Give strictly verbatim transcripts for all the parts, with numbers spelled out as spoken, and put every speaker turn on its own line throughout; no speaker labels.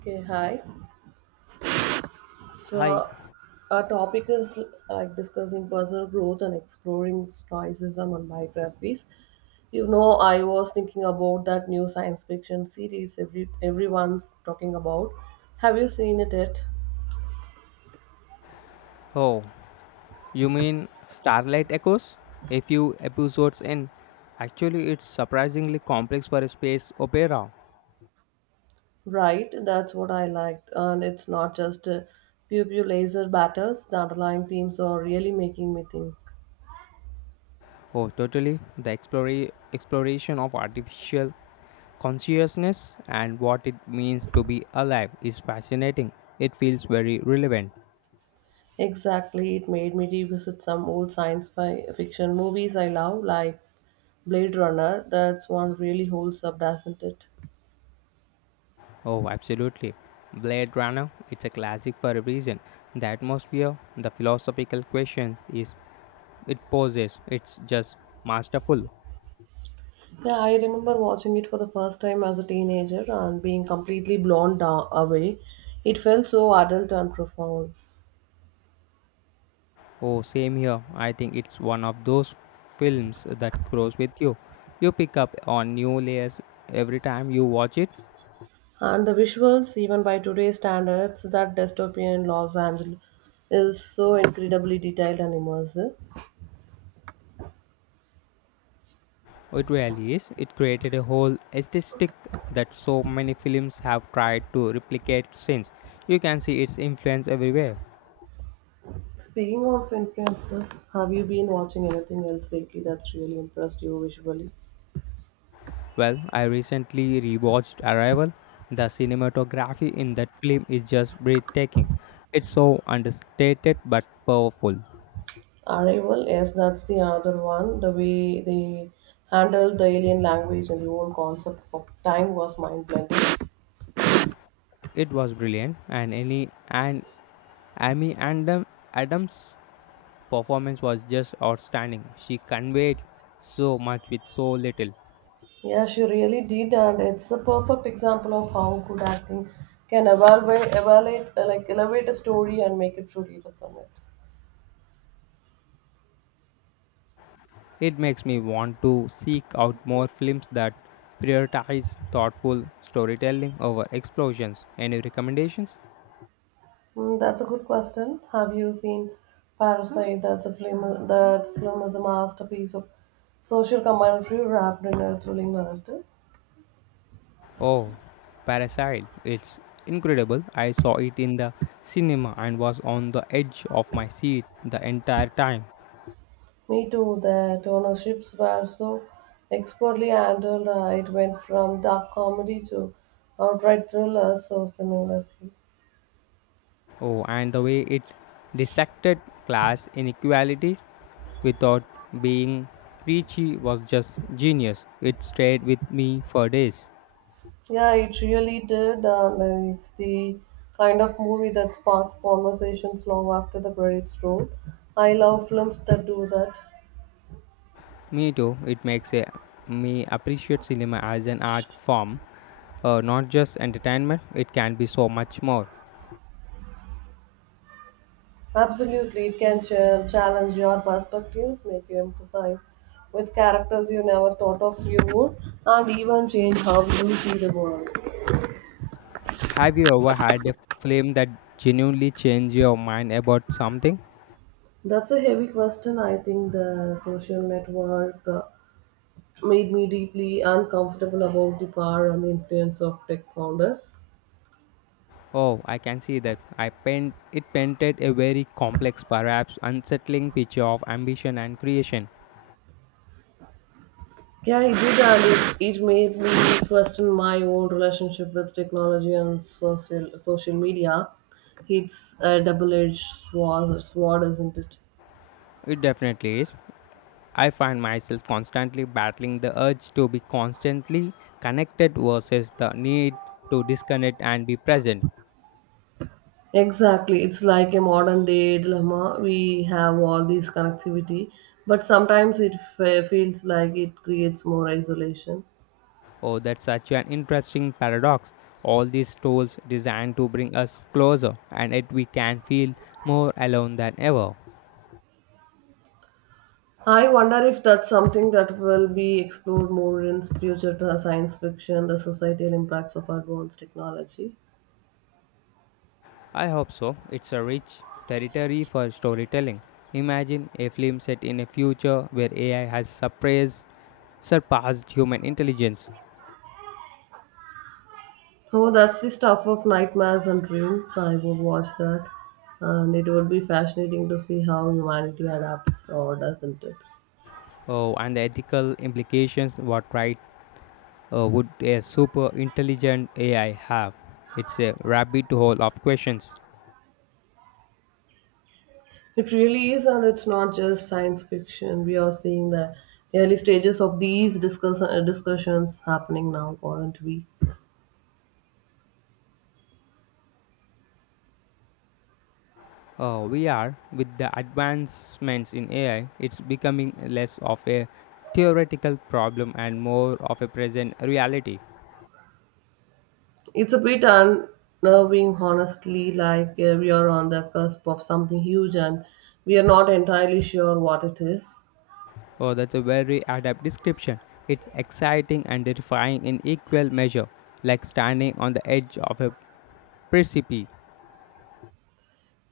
Okay, hi.
Hi.
So, our topic is like discussing personal growth and exploring stoicism and biographies. You know, I was thinking about that new science fiction series every everyone's talking about. Have you seen it yet?
Oh, you mean Starlight Echoes? A few episodes in. Actually, it's surprisingly complex for a space opera.
Right, that's what I liked, and it's not just uh, pew pew laser battles. The underlying themes are really making me think.
Oh, totally. The explora- exploration of artificial consciousness and what it means to be alive is fascinating. It feels very relevant.
Exactly, it made me revisit some old science fi- fiction movies I love, like Blade Runner, that's one really holds up, doesn't it?
Oh, absolutely. Blade Runner, it's a classic for a reason. The atmosphere, the philosophical questions is it poses, it's just masterful.
Yeah, I remember watching it for the first time as a teenager and being completely blown da- away. It felt so adult and profound.
Oh, same here. I think it's one of those films that grows with you. You pick up on new layers every time you watch it.
And the visuals, even by today's standards, that dystopian Los Angeles is so incredibly detailed and immersive.
It really is. It created a whole aesthetic that so many films have tried to replicate since. You can see its influence everywhere.
Speaking of influences, have you been watching anything else lately that's really impressed you visually?
Well, I recently rewatched Arrival. The cinematography in that film is just breathtaking. It's so understated but powerful.
Arrival, yes, that's the other one. The way they handled the alien language and the whole concept of time was mind blending.
It was brilliant, and any and Amy Adam, Adams' performance was just outstanding. She conveyed so much with so little.
Yeah, she really did, and it's a perfect example of how good acting can evaluate, evaluate uh, like elevate a story and make it truly resonate.
It makes me want to seek out more films that prioritize thoughtful storytelling over explosions. Any recommendations?
Mm, that's a good question. Have you seen Parasite? That's a film. That film is a masterpiece of social commentary wrapped in a thrilling narrative.
Oh, Parasite. It's incredible. I saw it in the cinema and was on the edge of my seat the entire time.
Me too, that ownerships were so expertly handled, uh, it went from dark comedy to outright thriller so seamlessly.
Oh, and the way it dissected class inequality without being preachy was just genius. It stayed with me for days.
Yeah, it really did, and uh, it's the kind of movie that sparks conversations long after the credits roll. I love films that do that.
Me too, it makes a, me appreciate cinema as an art form, uh, not just entertainment, it can be so much more.
Absolutely, it can ch- challenge your perspectives, make you emphasize with characters you never thought of you would, and even change how you see the world.
Have you ever had a film that genuinely changed your mind about something?
That's a heavy question. I think the social network uh, made me deeply uncomfortable about the power and influence of tech founders.
Oh, I can see that. I paint it painted a very complex, perhaps unsettling picture of ambition and creation.
Yeah, it did, and it, it made me question my own relationship with technology and social social media. It's a double-edged sword, sword, isn't it?
It definitely is. I find myself constantly battling the urge to be constantly connected versus the need to disconnect and be present.
Exactly. It's like a modern day dilemma. We have all this connectivity, but sometimes it fe- feels like it creates more isolation.
Oh, that's such an interesting paradox. All these tools designed to bring us closer, and yet we can feel more alone than ever.
I wonder if that's something that will be explored more in future th- science fiction, the societal impacts of advanced technology.
I hope so. It's a rich territory for storytelling. Imagine a film set in a future where A I has surpassed, surpassed human intelligence.
Oh, that's the stuff of nightmares and dreams. I would watch that, and it would be fascinating to see how humanity adapts or doesn't it.
Oh, and the ethical implications, what right? Uh, would a super intelligent A I have? It's a rabbit hole of questions.
It really is, and it's not just science fiction. We are seeing the early stages of these discuss- uh, discussions happening now, aren't we?
Uh, we are, with the advancements in A I, it's becoming less of a theoretical problem and more of a present reality.
It's a bit unnerving, honestly, like uh, we are on the cusp of something huge and we are not entirely sure what it is.
Oh, that's a very adept description. It's exciting and terrifying in equal measure, like standing on the edge of a precipice.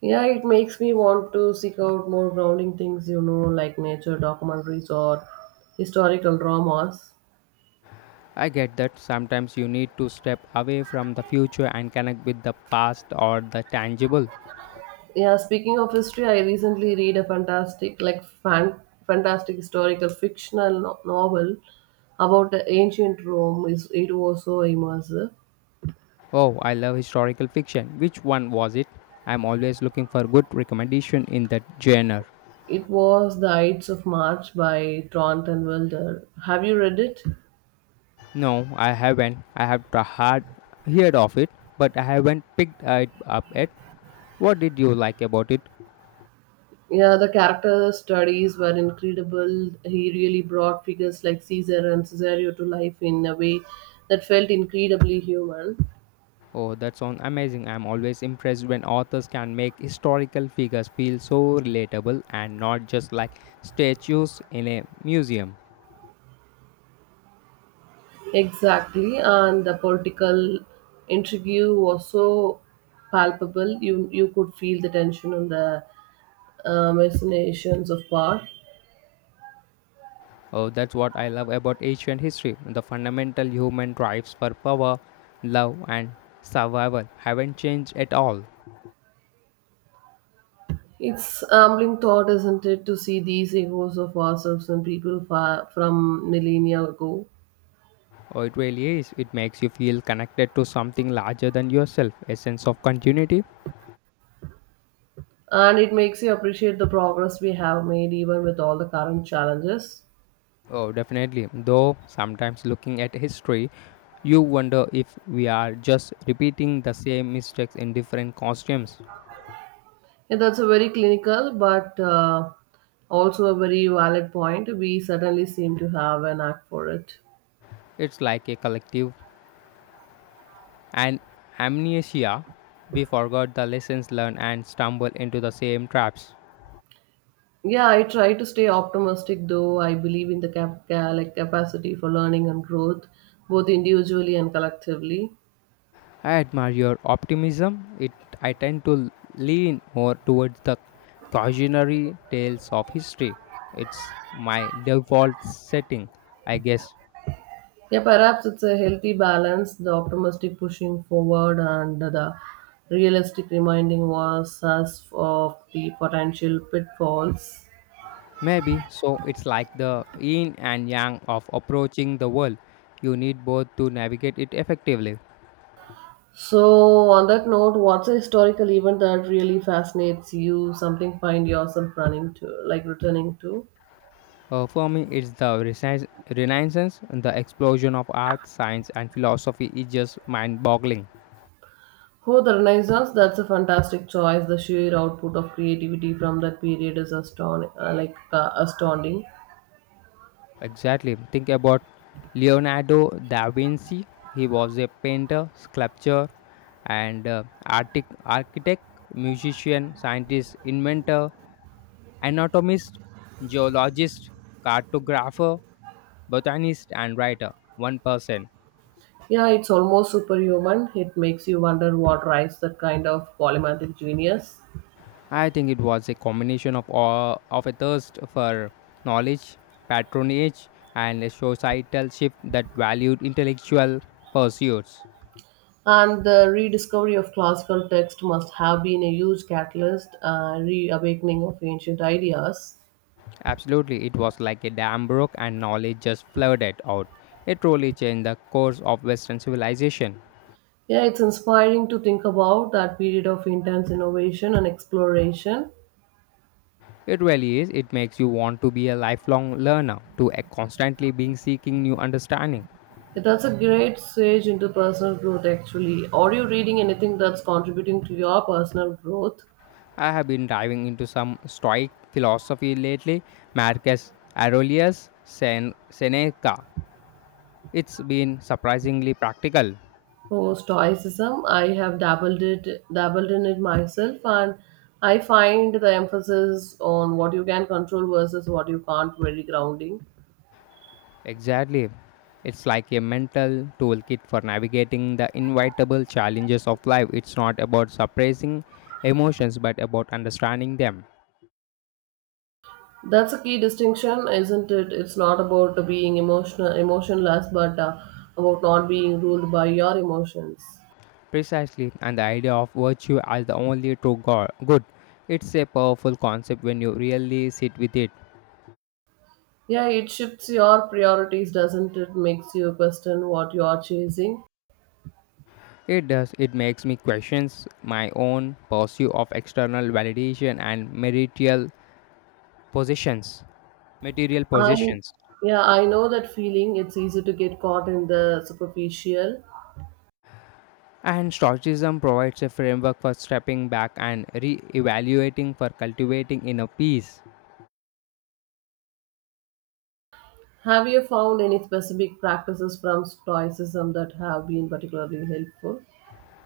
Yeah, it makes me want to seek out more grounding things, you know, like nature documentaries or historical dramas.
I get that sometimes you need to step away from the future and connect with the past or the tangible.
Yeah, speaking of history, I recently read a fantastic, like, fan, fantastic historical fictional no- novel about the ancient Rome. It's- It was so immersive.
Oh, I love historical fiction. Which one was it? I'm always looking for good recommendation in that genre.
It was The Ides of March by Trant and Wilder. Have you read it?
No, I haven't. I have t- had heard of it, but I haven't picked it up yet. What did you like about it?
Yeah, the character studies were incredible. He really brought figures like Caesar and Cesario to life in a way that felt incredibly human.
Oh, that sounds amazing. I'm always impressed when authors can make historical figures feel so relatable and not just like statues in a museum.
Exactly, and the political intrigue was so palpable. You you could feel the tension and the uh, machinations of power.
Oh, that's what I love about ancient history. The fundamental human drives for power, love, and survival haven't changed at all.
It's humbling thought, isn't it, to see these echoes of ourselves and people far from millennia ago.
Oh, it really is. It makes you feel connected to something larger than yourself, a sense of continuity.
And it makes you appreciate the progress we have made, even with all the current challenges.
Oh, definitely. Though sometimes looking at history, you wonder if we are just repeating the same mistakes in different costumes.
And that's a very clinical, but uh, also a very valid point. We certainly seem to have an act for it.
It's like a collective and amnesia. We forgot the lessons learned and stumble into the same traps.
Yeah, I try to stay optimistic, though I believe in the cap- ca- like capacity for learning and growth, both individually and collectively.
I admire your optimism. It I tend to lean more towards the cautionary tales of history. It's my default setting, I guess.
Yeah, perhaps it's a healthy balance, the optimistic pushing forward and the realistic reminding was us of the potential pitfalls.
Maybe so it's like the yin and yang of approaching the world. You need both to navigate it effectively.
So, on that note, what's a historical event that really fascinates you? Something find yourself running to, like returning to?
Uh, for me, it's the Renaissance, Renaissance, the explosion of art, science, and philosophy is just mind boggling.
Oh, the Renaissance, that's a fantastic choice. The sheer output of creativity from that period is astounding, like uh, astounding.
Exactly. Think about Leonardo da Vinci. He was a painter, sculptor, and uh, artic- architect, musician, scientist, inventor, anatomist, geologist, cartographer, botanist, and writer. One person.
Yeah, it's almost superhuman. It makes you wonder what drives that kind of polymath genius.
I think it was a combination of all, of a thirst for knowledge, patronage, and a societal shift that valued intellectual pursuits.
And the rediscovery of classical text must have been a huge catalyst, uh, reawakening of ancient ideas.
Absolutely, it was like a dam broke and knowledge just flooded out. It truly changed the course of Western civilization.
Yeah, it's inspiring to think about that period of intense innovation and exploration.
It really is. It makes you want to be a lifelong learner, to a constantly being seeking new understanding.
That's a great stage into personal growth, actually. Are you reading anything that's contributing to your personal growth?
I have been diving into some Stoic philosophy lately. Marcus Aurelius Sen- Seneca. It's been surprisingly practical.
Oh, stoicism. I have dabbled it, dabbled in it myself, and I find the emphasis on what you can control versus what you can't very grounding.
Exactly. It's like a mental toolkit for navigating the inevitable challenges of life. It's not about suppressing emotions but about understanding them.
That's a key distinction, isn't it? It's not about being emotional, emotionless, but uh, about not being ruled by your emotions.
Precisely, and the idea of virtue as the only true go- good. It's a powerful concept when you really sit with it.
Yeah, it shifts your priorities, doesn't it? Makes you question what you are chasing.
It does it makes me question my own pursuit of external validation and material possessions. Material
I,
possessions.
yeah, I know that feeling. It's easy to get caught in the superficial.
And Stoicism provides a framework for stepping back and re evaluating for cultivating inner peace.
Have you found any specific practices from Stoicism that have been particularly helpful?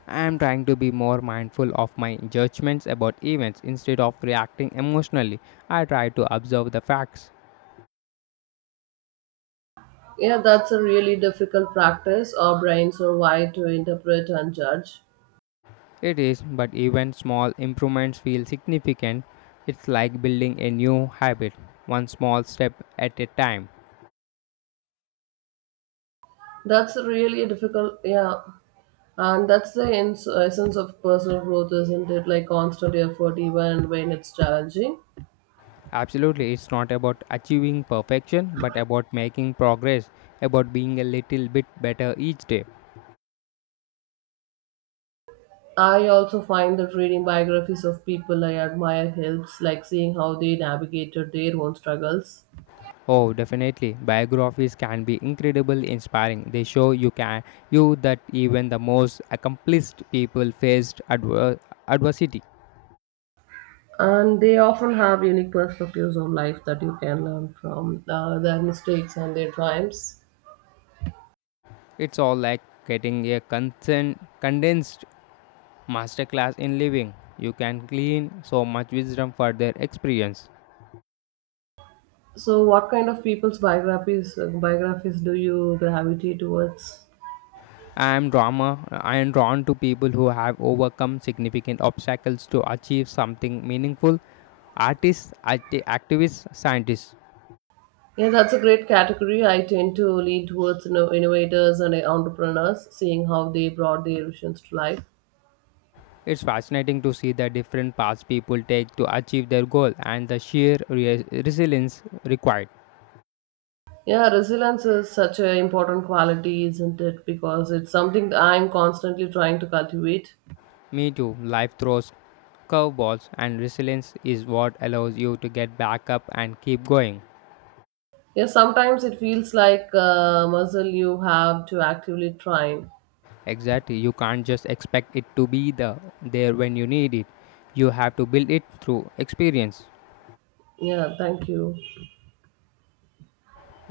I am trying to be more mindful of my judgments about events instead of reacting emotionally. I try to observe the facts.
Yeah, that's a really difficult practice. Our brains are wired to interpret and judge.
It is, but even small improvements feel significant. It's like building a new habit, one small step at a time.
That's a really difficult, yeah. And that's the ens- essence of personal growth, isn't it? Like constant effort, even when it's challenging.
Absolutely, it's not about achieving perfection, but about making progress, about being a little bit better each day.
I also find that reading biographies of people I admire helps, like seeing how they navigated their own struggles.
Oh, definitely. Biographies can be incredibly inspiring. They show you can you that even the most accomplished people faced adver- adversity.
And they often have unique perspectives on life that you can learn from uh, their mistakes and their triumphs.
It's all like getting a concern- condensed masterclass in living. You can glean so much wisdom for their experience.
So what kind of people's biographies biographies do you gravitate towards?
I am drama. I am drawn to people who have overcome significant obstacles to achieve something meaningful. Artists, acti- activists, scientists.
Yeah, that's a great category. I tend to lean towards, you know, innovators and entrepreneurs, seeing how they brought their visions to life.
It's fascinating to see the different paths people take to achieve their goal and the sheer re- resilience required.
Yeah, resilience is such an important quality, isn't it? Because it's something that I'm constantly trying to cultivate.
Me too, life throws curveballs, and resilience is what allows you to get back up and keep going.
Yeah, sometimes it feels like a muscle you have to actively train.
Exactly, you can't just expect it to be the, there when you need it. You have to build it through experience.
Yeah, thank you.